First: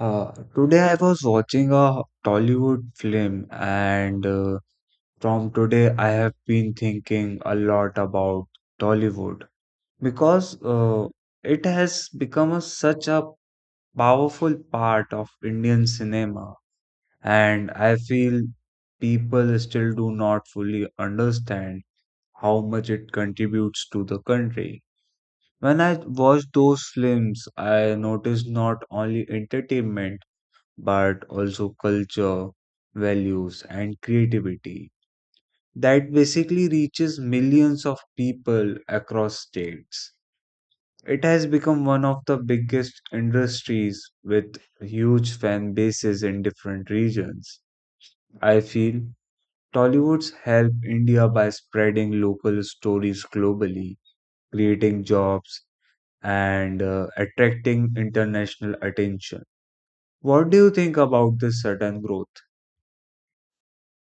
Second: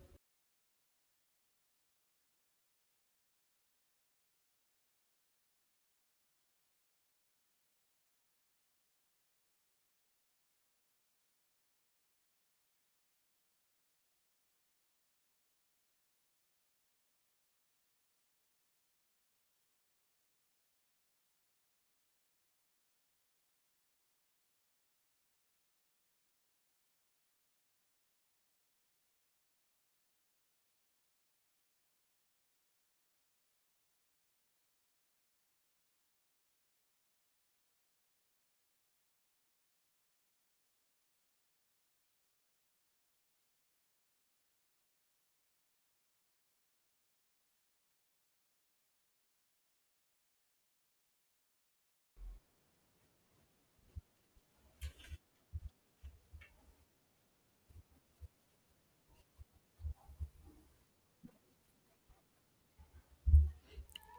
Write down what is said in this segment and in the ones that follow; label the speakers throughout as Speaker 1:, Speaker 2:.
Speaker 1: Today I was watching a Tollywood film, and from today I have been thinking a lot about Tollywood because it has become such a powerful part of Indian cinema, and I feel people still do not fully understand how much it contributes to the country. When I watch those films, I notice not only entertainment but also culture, values, and creativity that basically reaches millions of people across states. It has become one of the biggest industries with huge fan bases in different regions. I feel Tollywood's help India by spreading local stories globally, creating jobs, and attracting international attention. What do you think about this sudden growth?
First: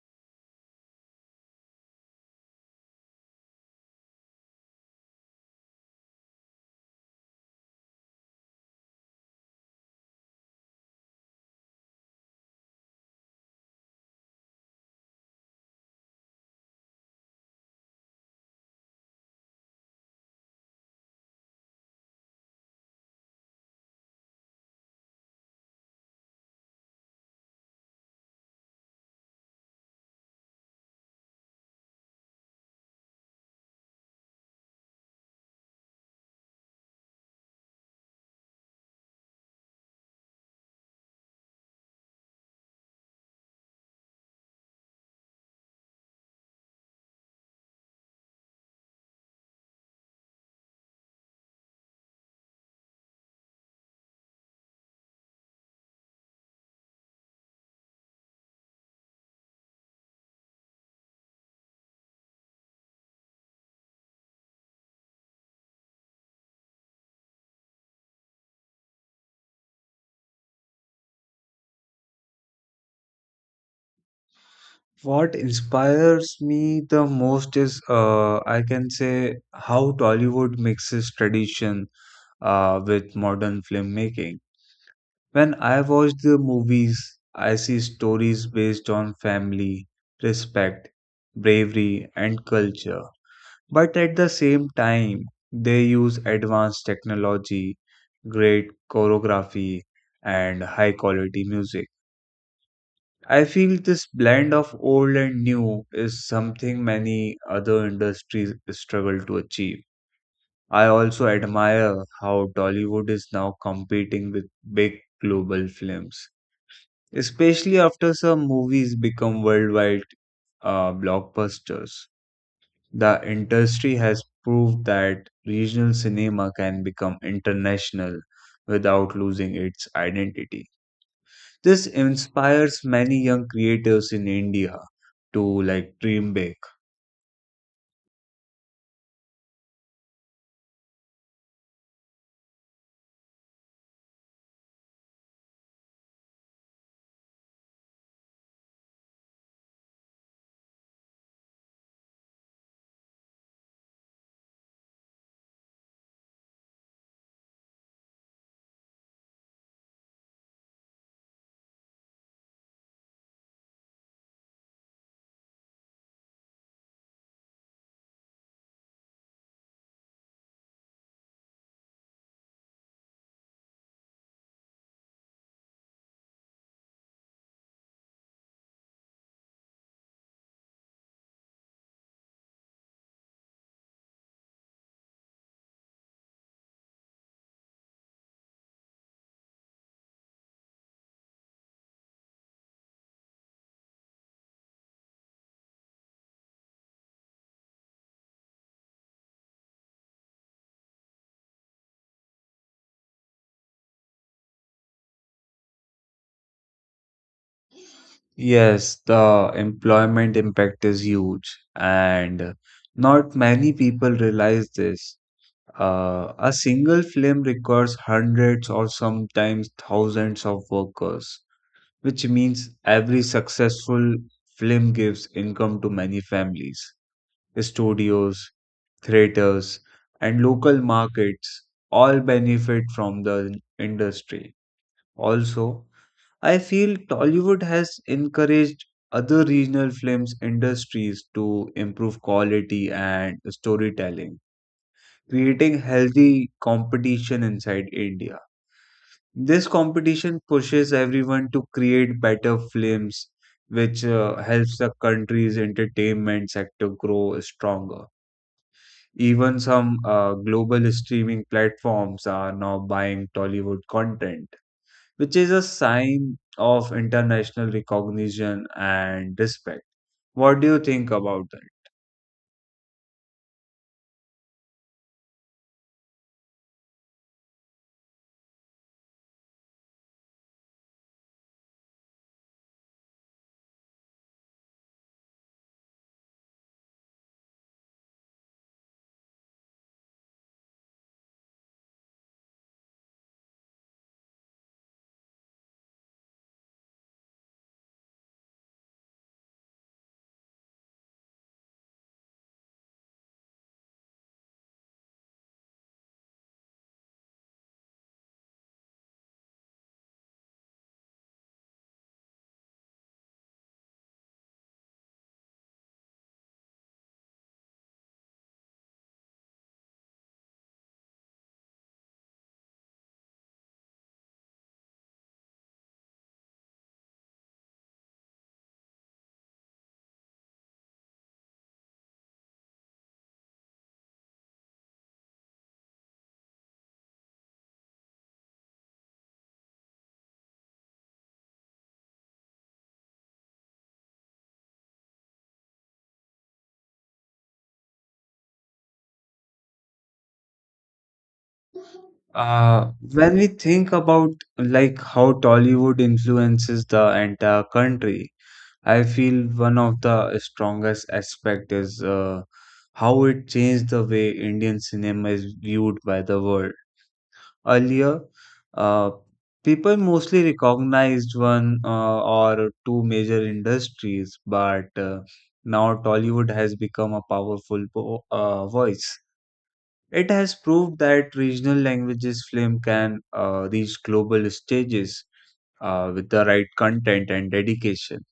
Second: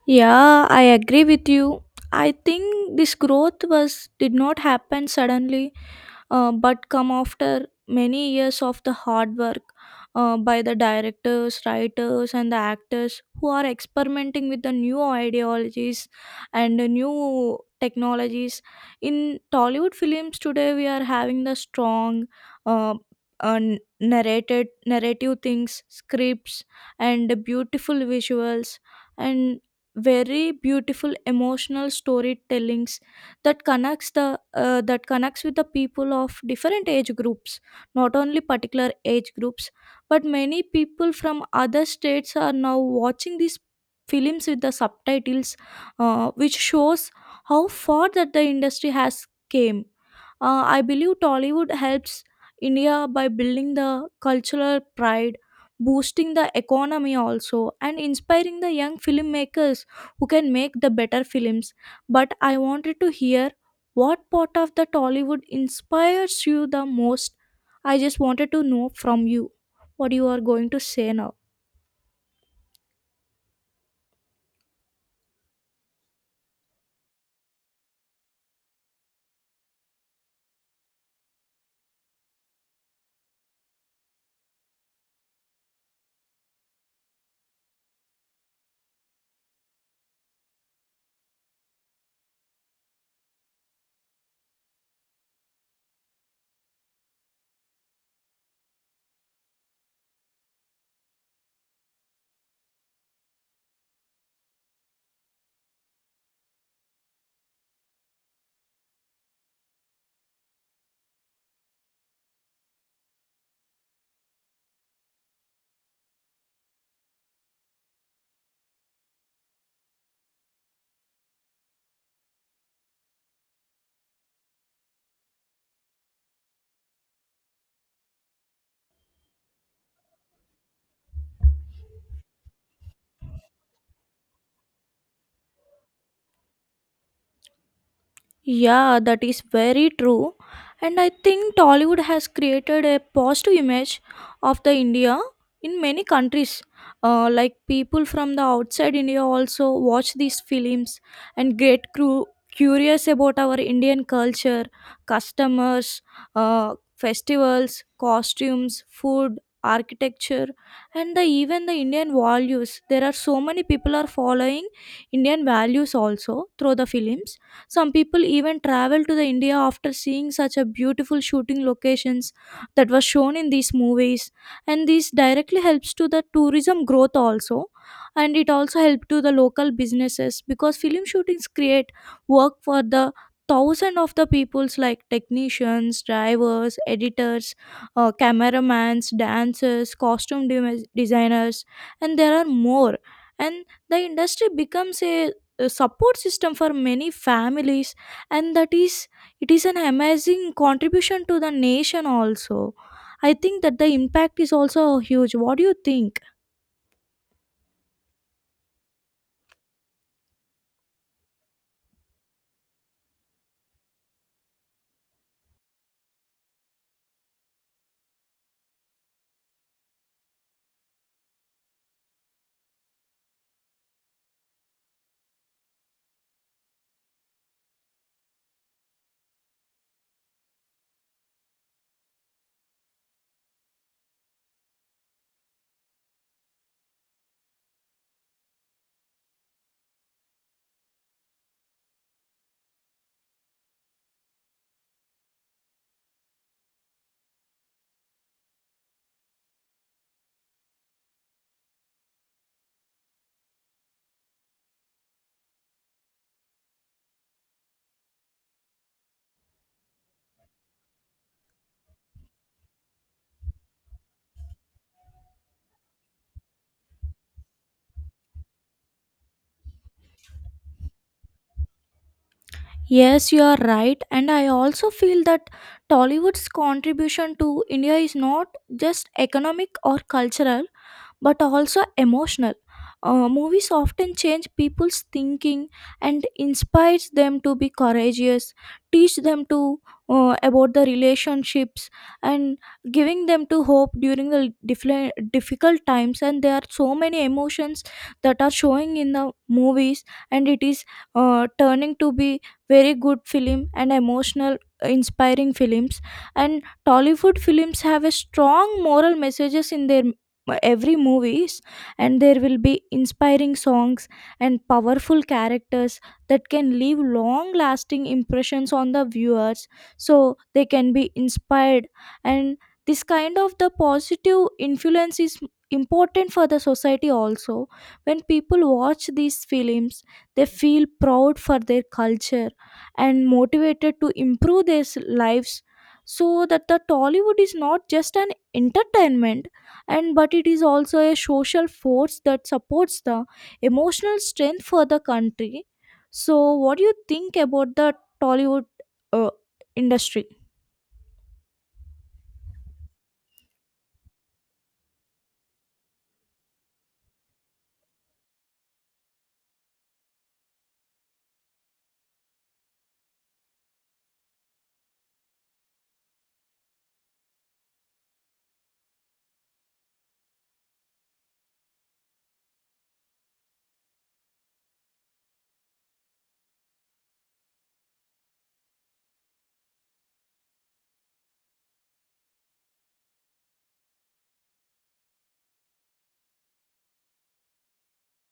Speaker 2: Yeah, I agree with you. I think this growth was did not happen suddenly but come after many years of the hard work by the directors, writers, and the actors who are experimenting with the new ideologies and the new technologies. In Tollywood films today, we are having the strong. Uh, uh, narrated Narrative things scripts and the beautiful visuals and very beautiful emotional storytellings that connects the that connects with the people of different age groups, not only particular age groups, but many people from other states are now watching these films with the subtitles, which shows how far that the industry has came. I believe Tollywood helps India by building the cultural pride, boosting the economy also, and inspiring the young filmmakers who can make the better films. But I wanted to hear what part of the Tollywood inspires you the most. I just wanted to know from you what you are going to say now.
Speaker 1: What inspires me the most is, I can say, how Tollywood mixes tradition with modern filmmaking. When I watch the movies, I see stories based on family, respect, bravery, and culture. But at the same time, they use advanced technology, great choreography, and high quality music. I feel this blend of old and new is something many other industries struggle to achieve. I also admire how Tollywood is now competing with big global films, especially after some movies become worldwide blockbusters. The industry has proved that regional cinema can become international without losing its identity. This inspires many young creatives in India to like dream big.
Speaker 2: Yeah, that is very true. And I think Tollywood has created a positive image of the India in many countries. Like people from the outside India also watch these films and get curious about our Indian culture, customers, festivals, costumes, food, architecture, and the, even the Indian values. There are so many people are following Indian values also through the films. Some people even travel to the India after seeing such a beautiful shooting locations that was shown in these movies, and this directly helps to the tourism growth also, and it also help to the local businesses because film shootings create work for the thousand of the peoples like technicians, drivers, editors, cameramans, dancers, costume designers, and there are more, and the industry becomes a support system for many families. And that is, it is an amazing contribution to the nation also. I think that the impact is also huge. What do you think?
Speaker 1: Yes, the employment impact is huge, and not many people realize this. A single film requires hundreds or sometimes thousands of workers, which means every successful film gives income to many families. Studios, theaters, and local markets all benefit from the industry. Also, I feel Tollywood has encouraged other regional films industries to improve quality and storytelling, creating healthy competition inside India. This competition pushes everyone to create better films, which helps the country's entertainment sector grow stronger. Even some global streaming platforms are now buying Tollywood content, which is a sign of international recognition and respect. What do you think about that?
Speaker 2: Yes, you are right, and I also feel that Tollywood's contribution to India is not just economic or cultural but also emotional. Movies often change people's thinking and inspires them to be courageous, teach them to about the relationships, and giving them to hope during the difficult times. And there are so many emotions that are showing in the movies, and it is turning to be very good film and emotional, inspiring films. And Tollywood films have a strong moral messages in their every movies, and there will be inspiring songs and powerful characters that can leave long lasting impressions on the viewers, so they can be inspired. And this kind of the positive influence is important for the society also. When people watch these films, they feel proud for their culture and motivated to improve their lives. So that the Tollywood is not just an entertainment and but it is also a social force that supports the emotional strength for the country. So what do you think about the Tollywood uh, industry?
Speaker 1: When we think about like how Tollywood influences the entire country, I feel one of the strongest aspect is how it changed the way Indian cinema is viewed by the world. Earlier, uh, people mostly recognized one or two major industries, but now Tollywood has become a powerful voice. It has proved that regional languages film can reach global stages with the right content and dedication.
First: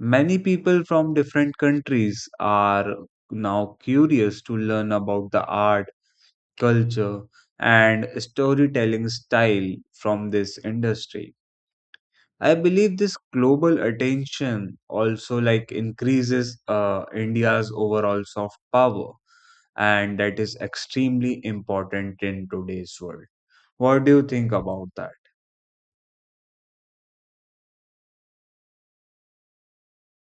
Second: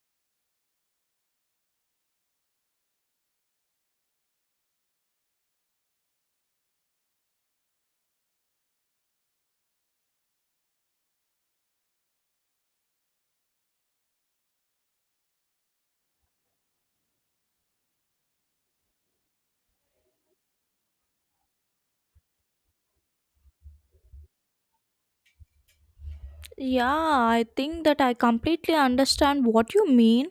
Speaker 1: Many people from different countries are now curious to learn about the art, culture, and storytelling style from this industry. I believe this global attention also like increases India's overall soft power, and that is extremely important in today's world. What do you think about that?
Speaker 2: Yeah, I think that I completely understand what you mean,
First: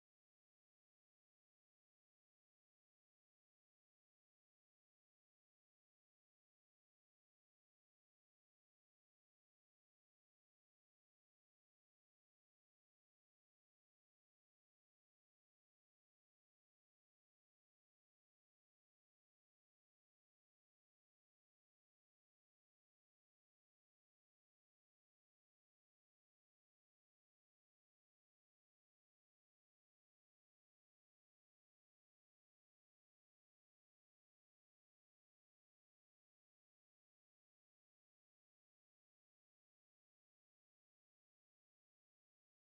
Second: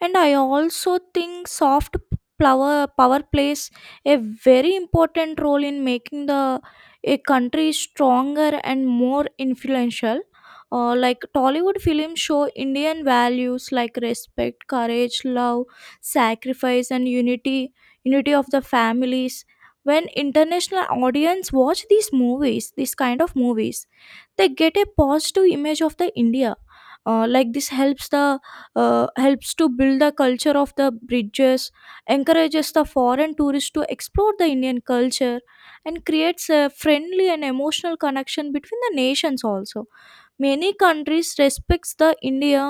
Speaker 2: and I also think soft power plays a very important role in making the a country stronger and more influential. Like Tollywood films show Indian values like respect, courage, love, sacrifice, and unity of the families. When international audience watch these movies, these kind of movies, they get a positive image of the India. Like this helps the helps to build the culture of the bridges, encourages the foreign tourists to explore the Indian culture, and creates a friendly and emotional connection between the nations also. Many countries respects the India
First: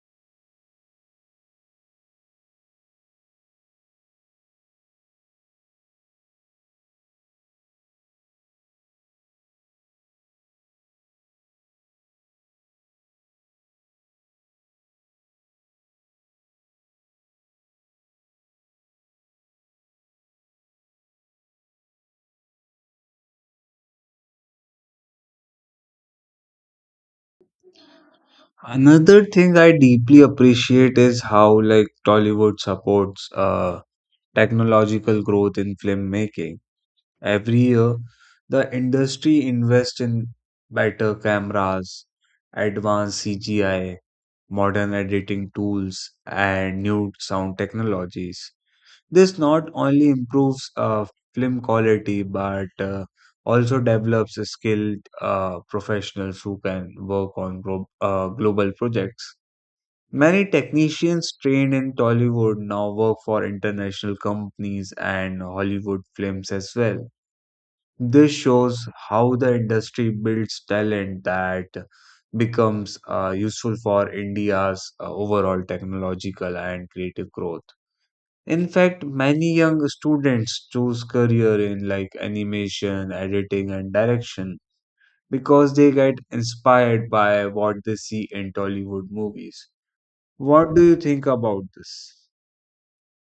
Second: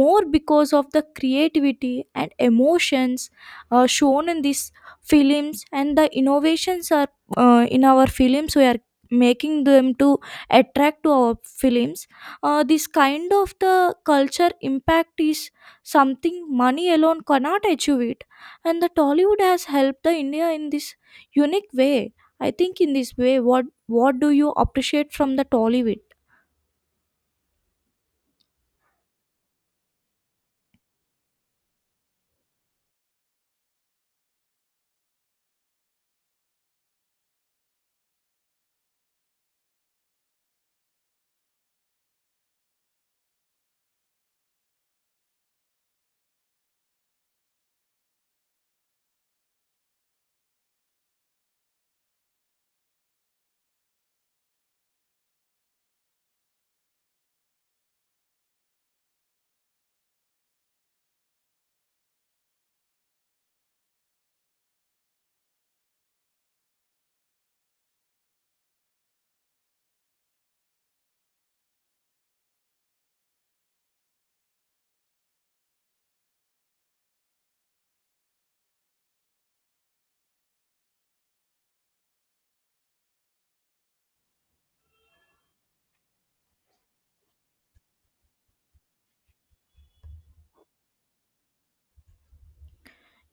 Speaker 2: more because of the creativity and emotions shown in these films. And the innovations are, in our films, we are making them to attract to our films. This kind of the culture impact is something money alone cannot achieve it, and the Tollywood has helped the India in this unique way. I think in this way, what do you appreciate from the Tollywood?
Speaker 1: Another thing I deeply appreciate is how like Tollywood supports technological growth in filmmaking. Every year, the industry invests in better cameras, advanced CGI, modern editing tools, and new sound technologies. This not only improves film quality but also develops a skilled professionals who can work on global projects. Many technicians trained in Tollywood now work for international companies and Hollywood films as well. This shows how the industry builds talent that becomes useful for India's overall technological and creative growth. In fact, many young students choose career in like animation, editing, and direction because they get inspired by what they see in Tollywood movies. What do you think about this?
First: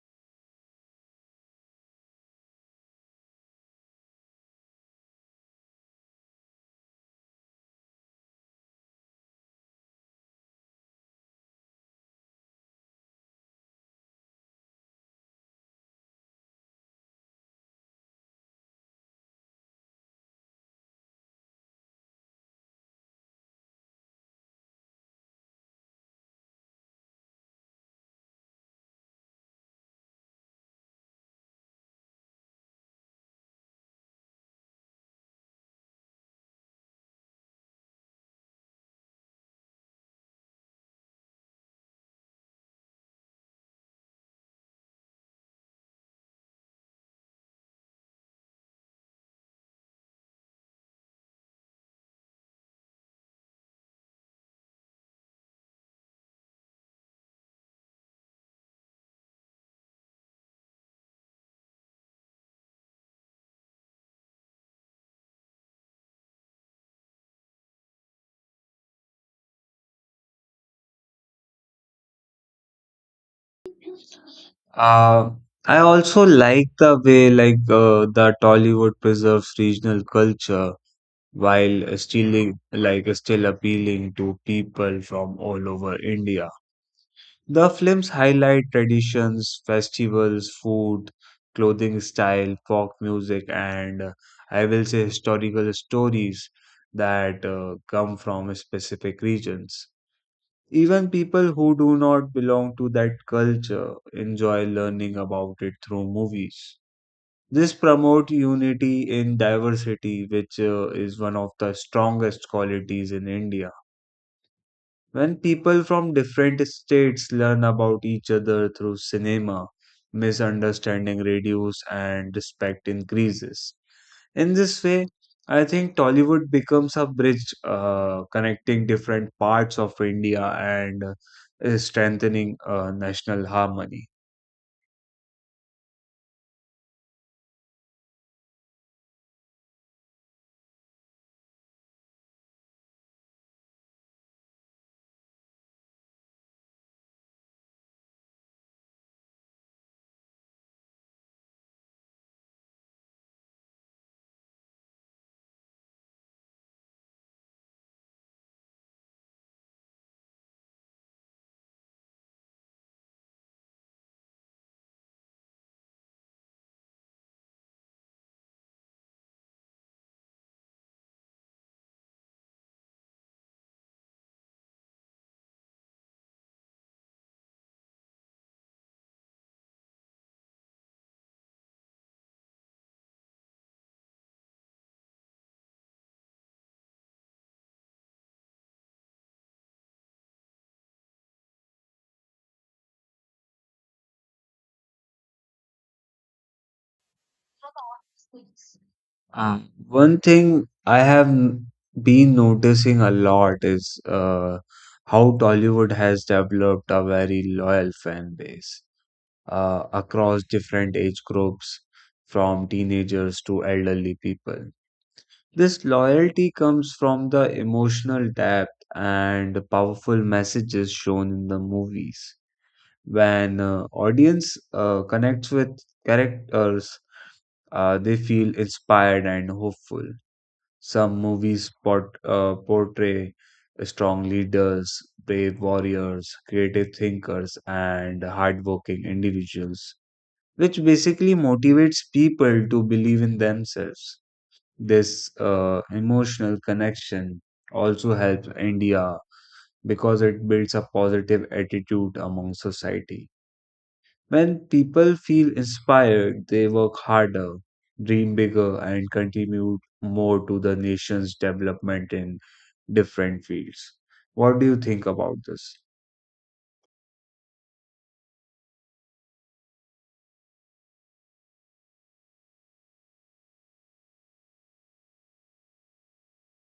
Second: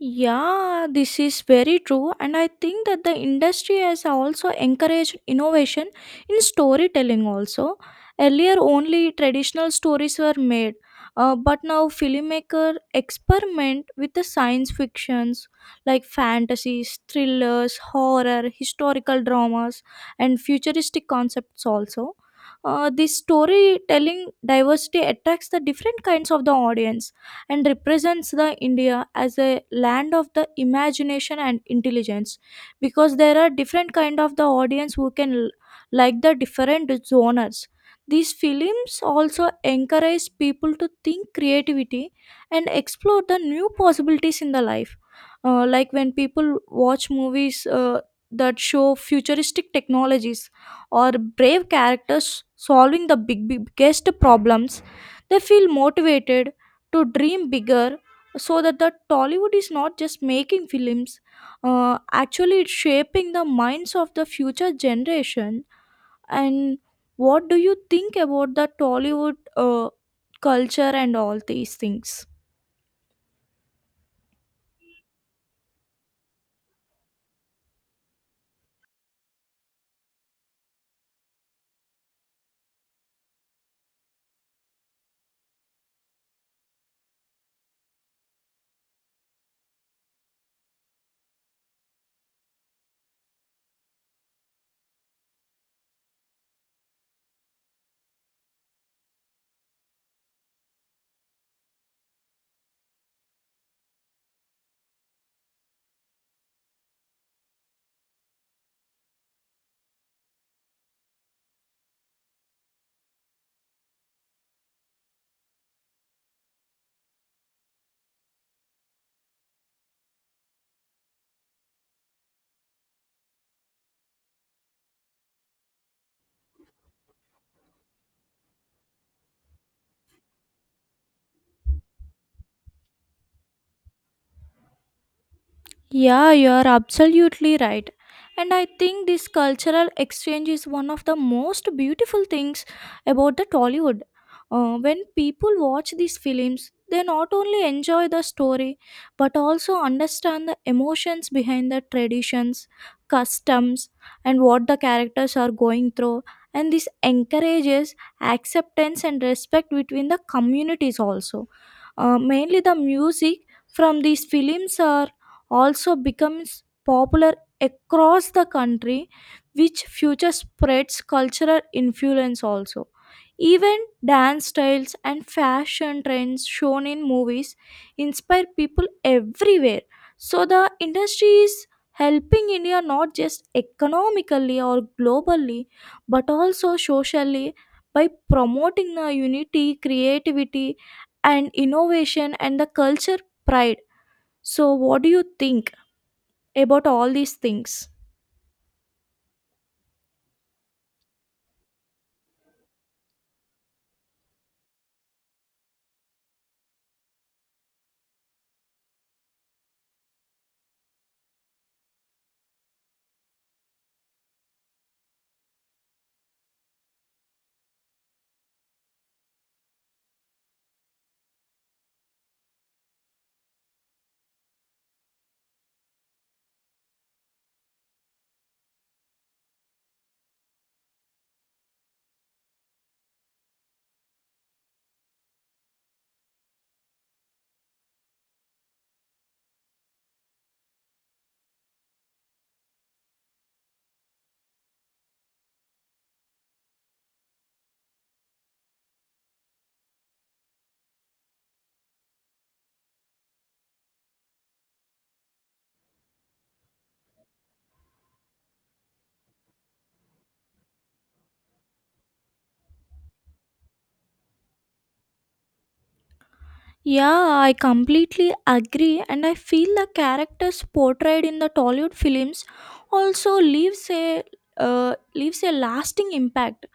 Speaker 2: Yeah, this is very true, and I think that the industry has also encouraged innovation in storytelling. Also, earlier only traditional stories were made, but now filmmaker experiment with the science fictions like fantasies, thrillers, horror, historical dramas, and futuristic concepts. Also, this storytelling diversity attracts the different kinds of the audience and represents the India as a land of the imagination and intelligence, because there are different kind of the audience who like the different genres. These films also encourage people to think creativity and explore the new possibilities in the life. Like when people watch movies that show futuristic technologies or brave characters solving the big biggest problems, they feel motivated to dream bigger. So that the Tollywood is not just making films. Actually it's shaping the minds of the future generation. And what do you think about the Tollywood uh, culture and all these things?
Speaker 1: Uh, I also like the way like the Tollywood preserves regional culture while still appealing to people from all over India. The films highlight traditions, festivals, food, clothing style, folk music, and I will say historical stories that come from specific regions. Even people who do not belong to that culture enjoy learning about it through movies. This promote unity in diversity, which is one of the strongest qualities in India. When people from different states learn about each other through cinema, misunderstanding reduces and respect increases. In this way, I think Tollywood becomes a bridge connecting different parts of India and strengthening national harmony.
Speaker 2: Yeah, you are absolutely right. And I think this cultural exchange is one of the most beautiful things about the Tollywood. When people watch these films, they not only enjoy the story but also understand the emotions behind the traditions, customs, and what the characters are going through. And this encourages acceptance and respect between the communities also. Mainly the music from these films are also becomes popular across the country, which future spreads cultural influence also. Even dance styles and fashion trends shown in movies inspire people everywhere. So the industry is helping India not just economically or globally but also socially by promoting the unity, creativity, and innovation, and the culture pride. So, what do you think about all these things?
Speaker 1: Uh, one thing I been noticing a lot is how Tollywood has developed a very loyal fan base across different age groups, from teenagers to elderly people. This loyalty comes from the emotional depth and powerful messages shown in the movies. When audience connects with characters, they feel inspired and hopeful. Some movies portray strong leaders, brave warriors, creative thinkers, and hardworking individuals, which basically motivates people to believe in themselves. This emotional connection also helps India because it builds a positive attitude among society. When people feel inspired, they work harder, dream bigger, and contribute more to the nation's development in different fields. What do you think about this?
Speaker 2: Yeah, I completely agree, and I feel the characters portrayed in the Tollywood films also leaves a leaves a lasting impact.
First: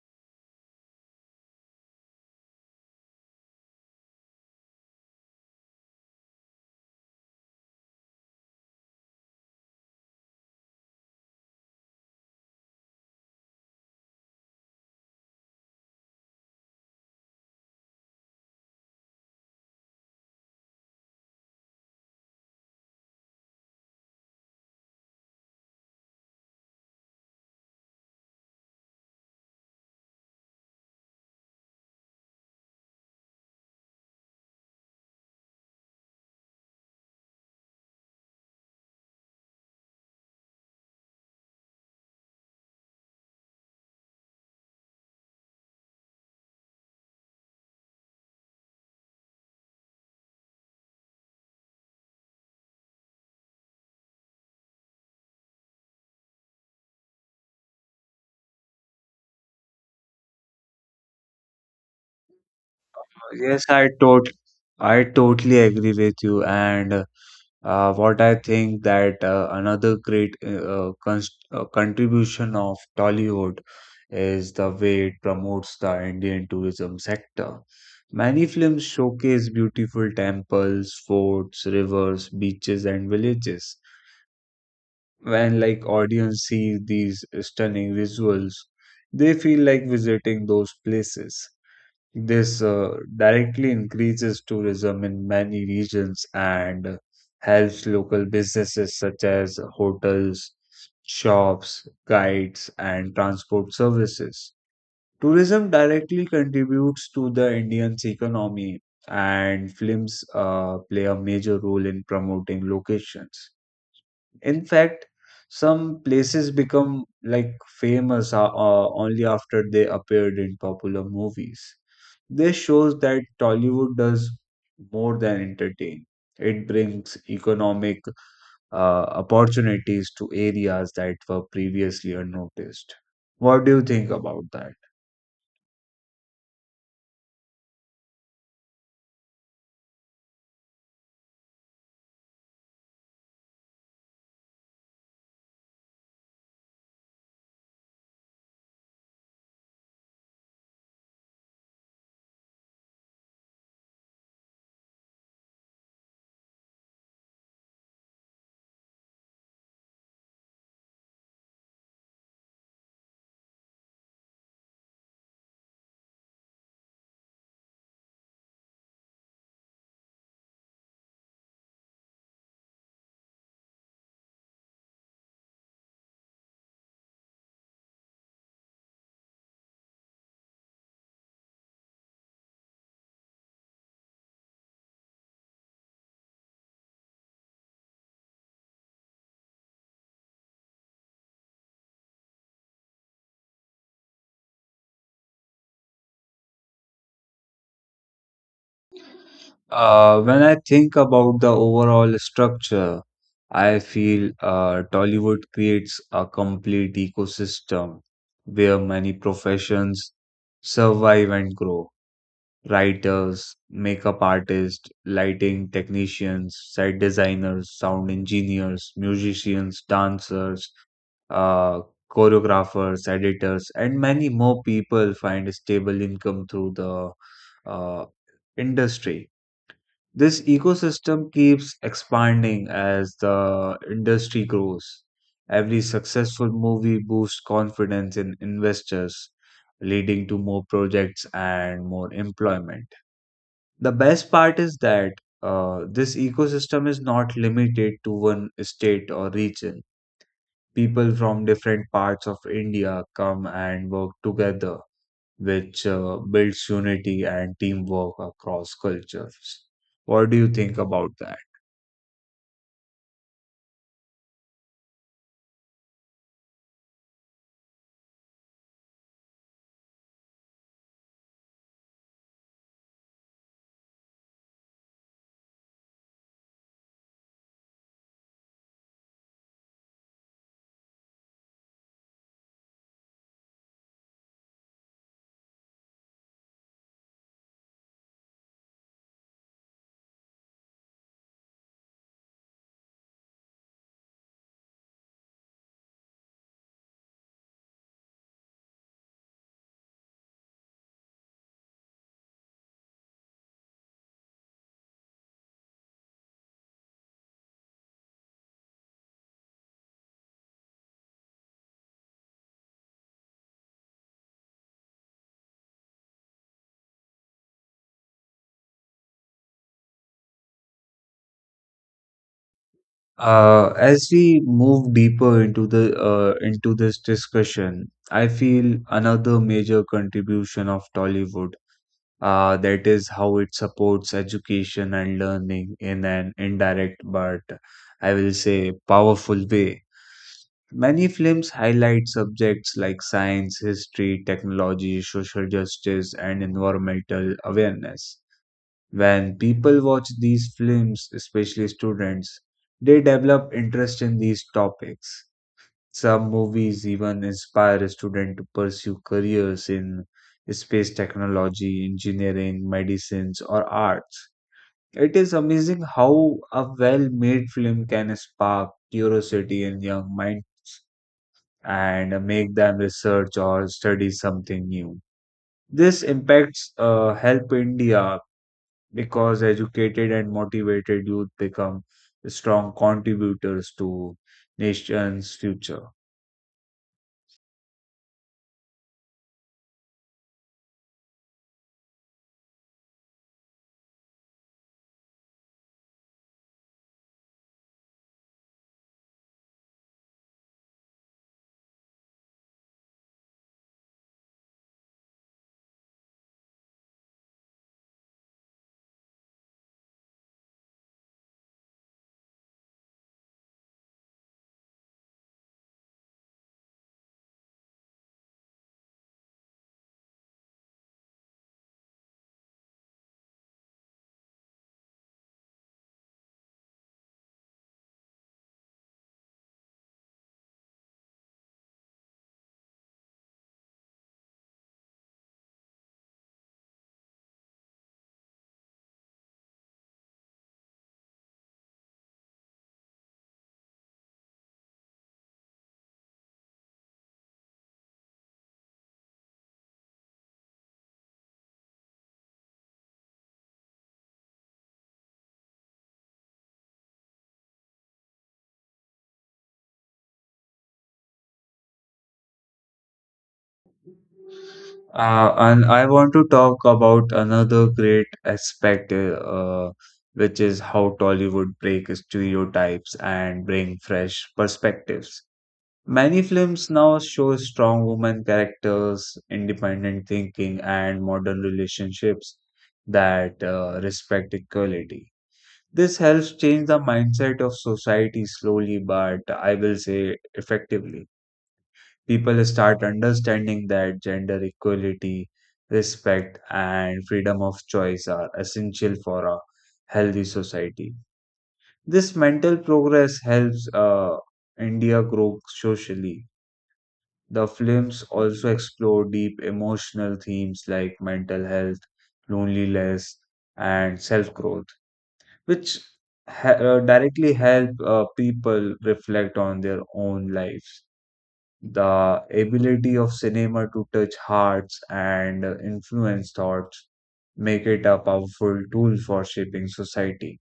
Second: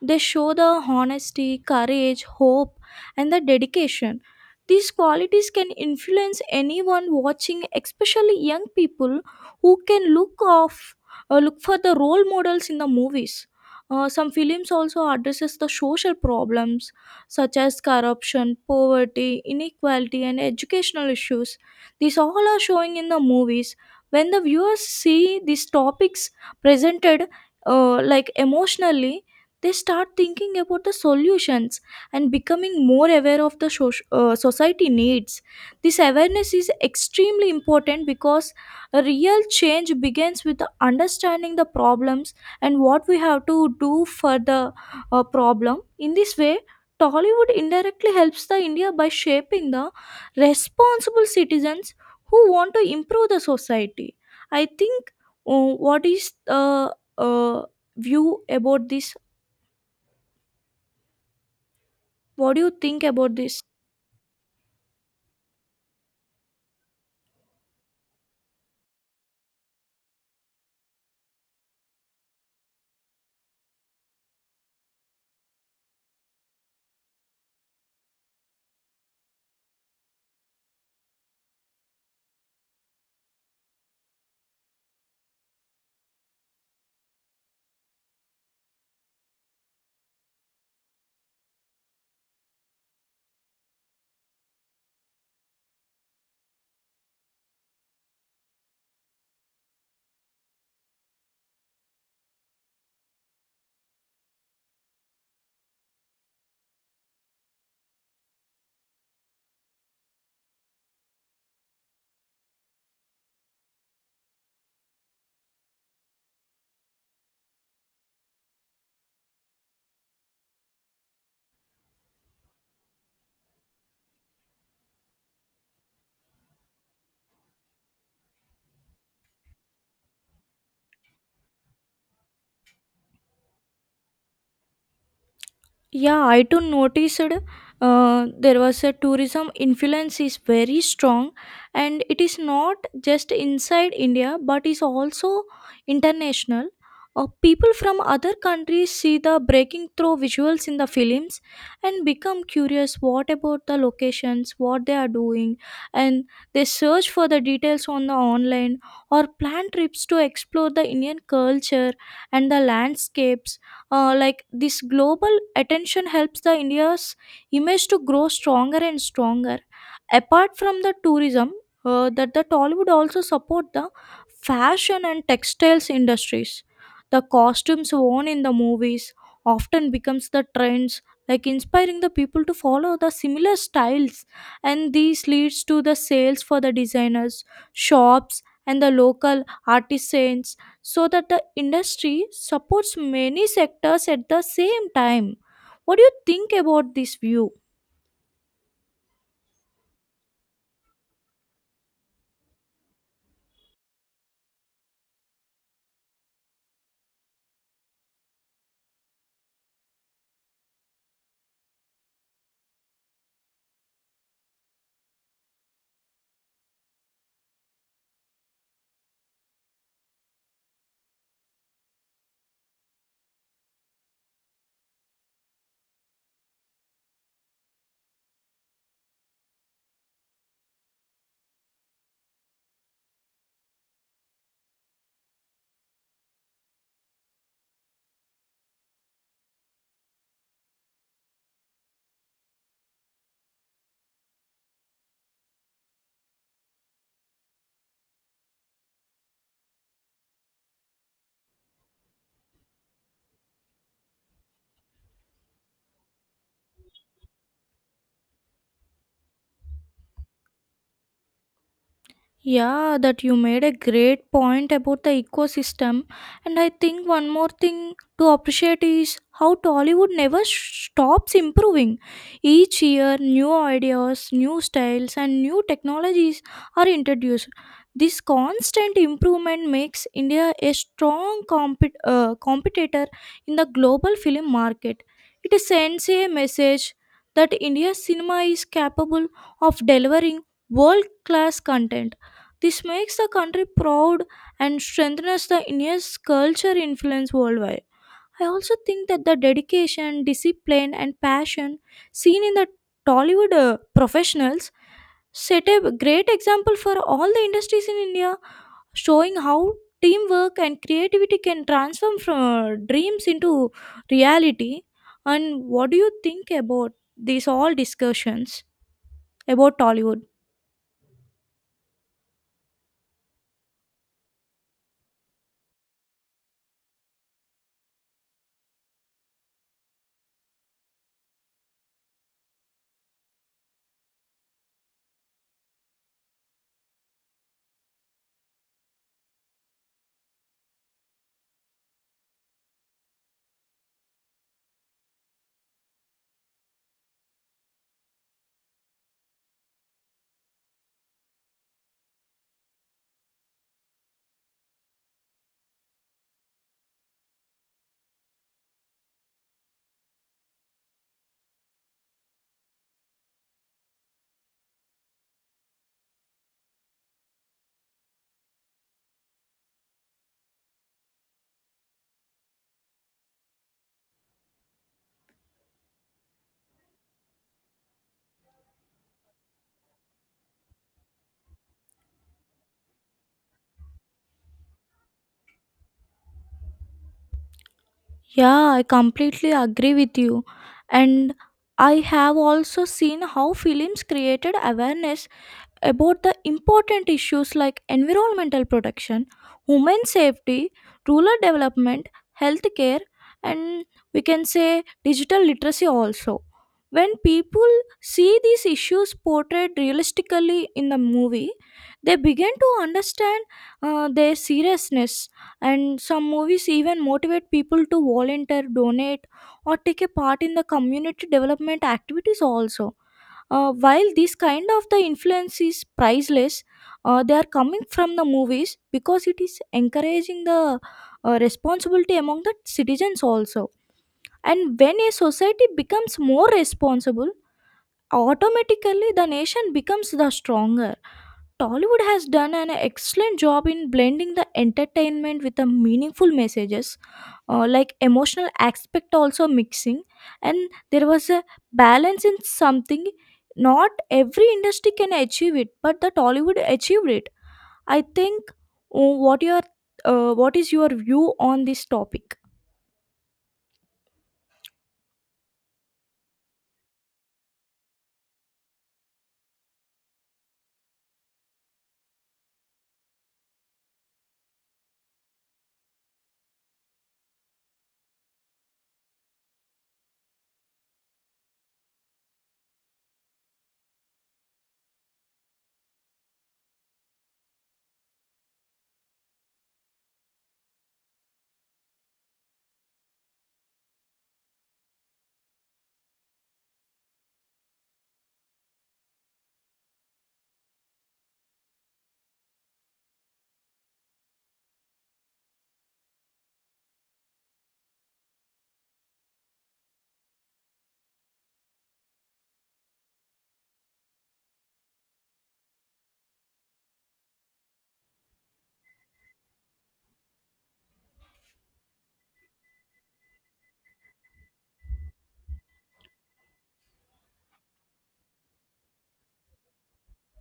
Speaker 2: They show the honesty, courage, hope, and the dedication. These qualities can influence anyone watching, especially young people who can look for the role models in the movies. Some films also addresses the social problems such as corruption, poverty, inequality, and educational issues. These all are showing in the movies. When the viewers see these topics presented like emotionally, they start thinking about the solutions and becoming more aware of the society needs. This awareness is extremely important because a real change begins with the understanding the problems and what we have to do for the problem. In this way, Tollywood indirectly helps the India by shaping the responsible citizens who want to improve the society. I think, what is the uh, view about this? What do you think about this?
Speaker 1: Yes. I totally agree with you. And what I think that another great cons contribution of Tollywood is the way it promotes the Indian tourism sector. Many films showcase beautiful temples, forts, rivers, beaches, and villages. When like audience see these stunning visuals, they feel like visiting those places. This directly increases tourism in many regions and helps local businesses such as hotels, shops, guides, and transport services. Tourism directly contributes to the Indian's economy, and films play a major role in promoting locations. In fact, some places become like famous only after they appeared in popular movies. This shows that Tollywood does more than entertain. It brings economic opportunities to areas that were previously unnoticed. What do you think about that?
Speaker 2: Yeah, I too noticed there was a tourism influence is very strong, and it is not just inside India but is also international. People from other countries see the breaking through visuals in the films and become curious what about the locations, what they are doing, and they search for the details on the online or plan trips to explore the Indian culture and the landscapes. Like this global attention helps the India's image to grow stronger and stronger. Apart from the tourism, that the Tollywood also support the fashion and textiles industries. The costumes worn in the movies often becomes the trends, like inspiring the people to follow the similar styles, and these leads to the sales for the designers, shops, and the local artisans. So that the industry supports many sectors at the same time. What do you think about this view?
Speaker 1: When I think about the overall structure, I feel Tollywood creates a complete ecosystem where many professions survive and grow. Writers, makeup artists, lighting technicians, set designers, sound engineers, musicians, dancers, uh, choreographers, editors, and many more people find a stable income through the uh, industry. This ecosystem keeps expanding as the industry grows. Every successful movie boosts confidence in investors, leading to more projects and more employment. The best part is that this ecosystem is not limited to one state or region. People from different parts of India come and work together, which builds unity and teamwork across cultures. What do you think about that?
Speaker 2: Yeah, that you made a great point about the ecosystem. And I think one more thing to appreciate is how Tollywood never stops improving. Each year, new ideas, new styles, and new technologies are introduced. This constant improvement makes India a strong competitor in the global film market. It sends a message that India's cinema is capable of delivering world class content. This makes the country proud and strengthens the India's culture influence worldwide. I also think that the dedication, discipline, and passion seen in the Tollywood professionals set a great example for all the industries in India, showing how teamwork and creativity can transform from dreams into reality. And what do you think about these all discussions about Tollywood?
Speaker 1: As we move deeper into the into this discussion, I feel another major contribution of Tollywood, that is how it supports education and learning in an indirect but I will say powerful way. Many films highlight subjects like science, history, technology, social justice, and environmental awareness when people watch these films, especially students, they develop interest in these topics. Some movies even inspire a student to pursue careers in space technology, engineering, medicines, or arts. It is amazing how a well made film can spark curiosity in young minds and make them research or study something new. This impacts help India because educated and motivated youth become strong contributors to nation's future.
Speaker 2: Yeah, I completely agree with you. And I have also seen how films created awareness about the important issues like environmental protection, human safety, rural development, healthcare, and we can say digital literacy also. When people see these issues portrayed realistically in the movie, they begin to understand their seriousness. And some movies even motivate people to volunteer, donate, or take a part in the community development activities also. While this kind of the influence is priceless, they are coming from the movies because it is encouraging the responsibility among the citizens also. And when a society becomes more responsible, automatically the nation becomes the stronger. Tollywood has done an excellent job in blending the entertainment with the meaningful messages, like emotional aspect also mixing, and there was a balance in something. Not every industry can achieve it, but the Tollywood achieved it. I think. What your what is your view on this topic?
Speaker 1: And I want to talk about another great aspect, which is how Tollywood break stereotypes and bring fresh perspectives. Many films now show strong women characters, independent thinking, and modern relationships that respect equality. This helps change the mindset of society slowly, but I will say effectively. People start understanding that gender equality, respect, and freedom of choice are essential for a healthy society. This mental progress helps India grow socially. The films also explore deep emotional themes like mental health, loneliness, and self growth which ha directly help people reflect on their own lives. The ability of cinema to touch hearts and influence thoughts make it a powerful tool for shaping society.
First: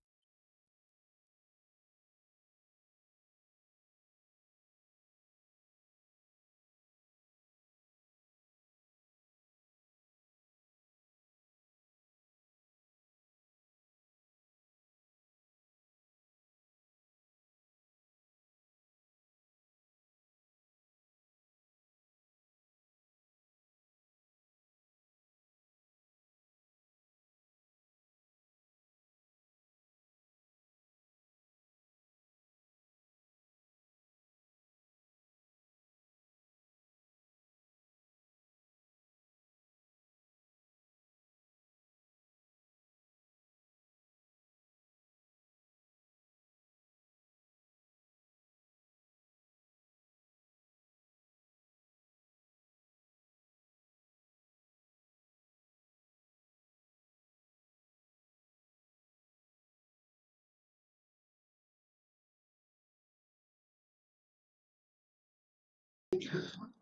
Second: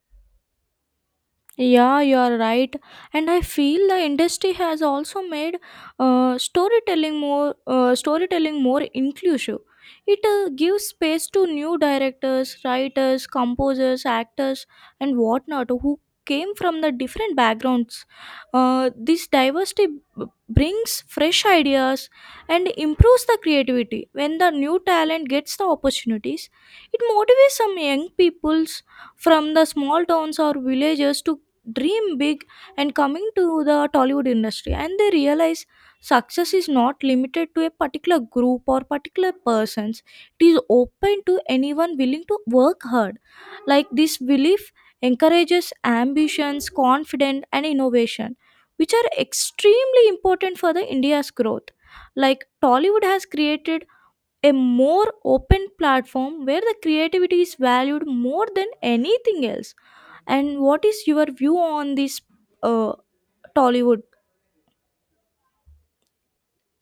Speaker 2: Yeah, you are right. And I feel the industry has also made storytelling more inclusive. It gives space to new directors, writers, composers, actors, and whatnot who came from the different backgrounds. This diversity brings fresh ideas and improves the creativity. When the new talent gets the opportunities, it motivates some young people's from the small towns or villages to dream big and coming to the Tollywood industry, and they realize success is not limited to a particular group or particular persons. It is open to anyone willing to work hard. Like this belief encourages ambitions, confidence, and innovation, which are extremely important for the India's growth. Like Tollywood has created a more open platform where the creativity is valued more than anything else. And what is your view on this uh, Tollywood?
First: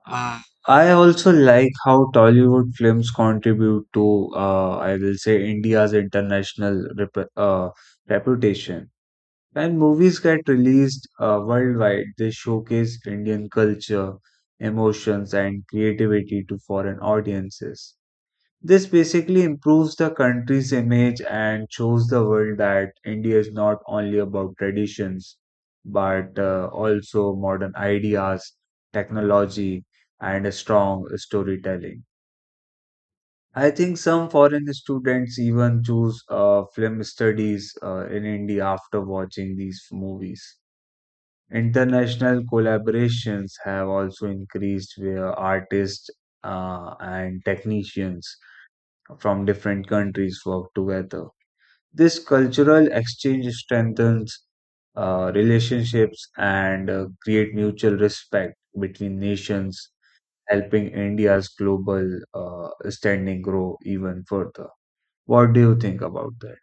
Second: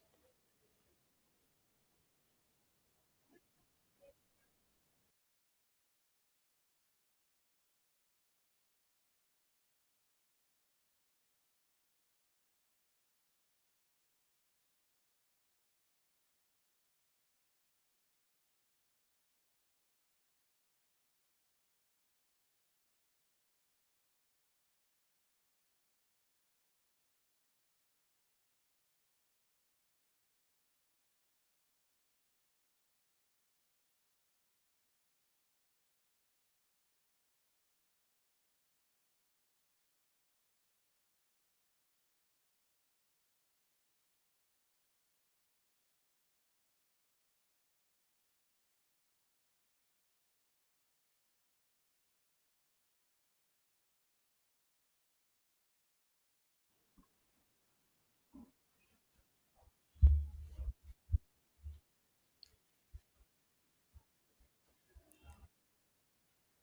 Speaker 1: Ah. I also like how Tollywood films contribute to, I will say, India's international uh, reputation. When movies get released worldwide, they showcase Indian culture, emotions, and creativity to foreign audiences. This basically improves the country's image and shows the world that India is not only about traditions, but also modern ideas, technology, and a strong storytelling. I think some foreign students even choose film studies in India after watching these movies. International collaborations have also increased where artists and technicians from different countries work together. This cultural exchange strengthens relationships and create mutual respect between nations, helping India's global standing grow even further. What do you think about that?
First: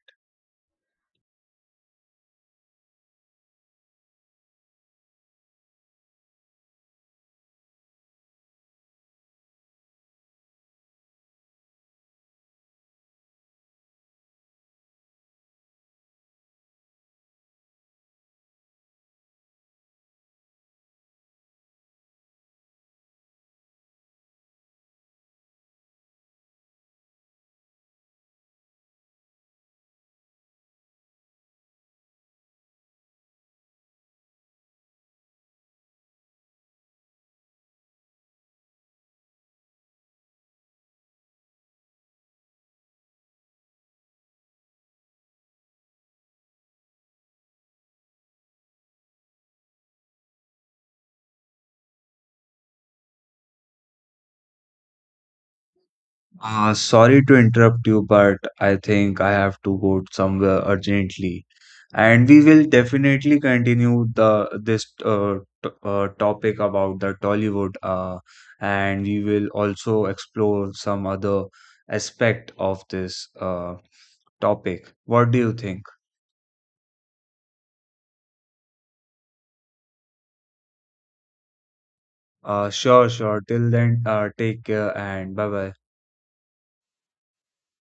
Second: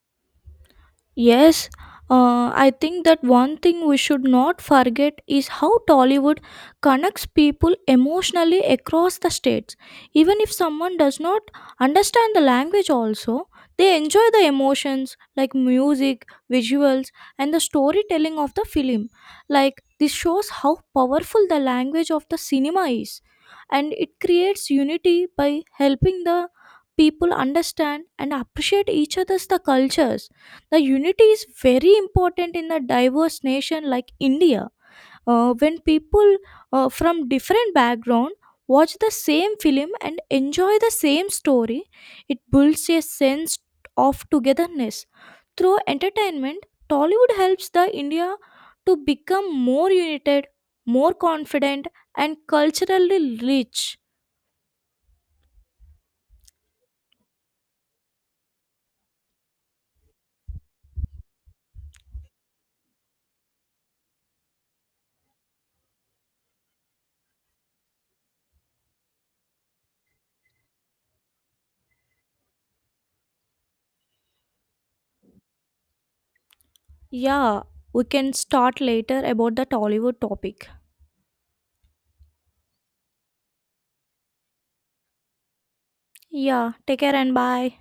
Speaker 2: Yes, I think that one thing we should not forget is how Tollywood connects people emotionally across the states. Even if someone does not understand the language, also, they enjoy the emotions like music, visuals, and the storytelling of the film. Like, this shows how powerful the language of the cinema is, and it creates unity by helping the people understand and appreciate each other's the cultures. The unity is very important in a diverse nation like India. When people from different background watch the same film and enjoy the same story, it builds a sense of togetherness. Through entertainment, Tollywood helps the India to become more united, more confident, and culturally rich.
Speaker 1: Sorry to interrupt you, but I think I have to go somewhere urgently. And we will definitely continue the this t topic about the Tollywood, and we will also explore some other aspect of this topic. What do you think?
Speaker 2: Yeah, we can start later about the Tollywood topic.
Speaker 1: Sure, sure. Till then, take care and bye bye.
Speaker 2: Yeah, take care and bye.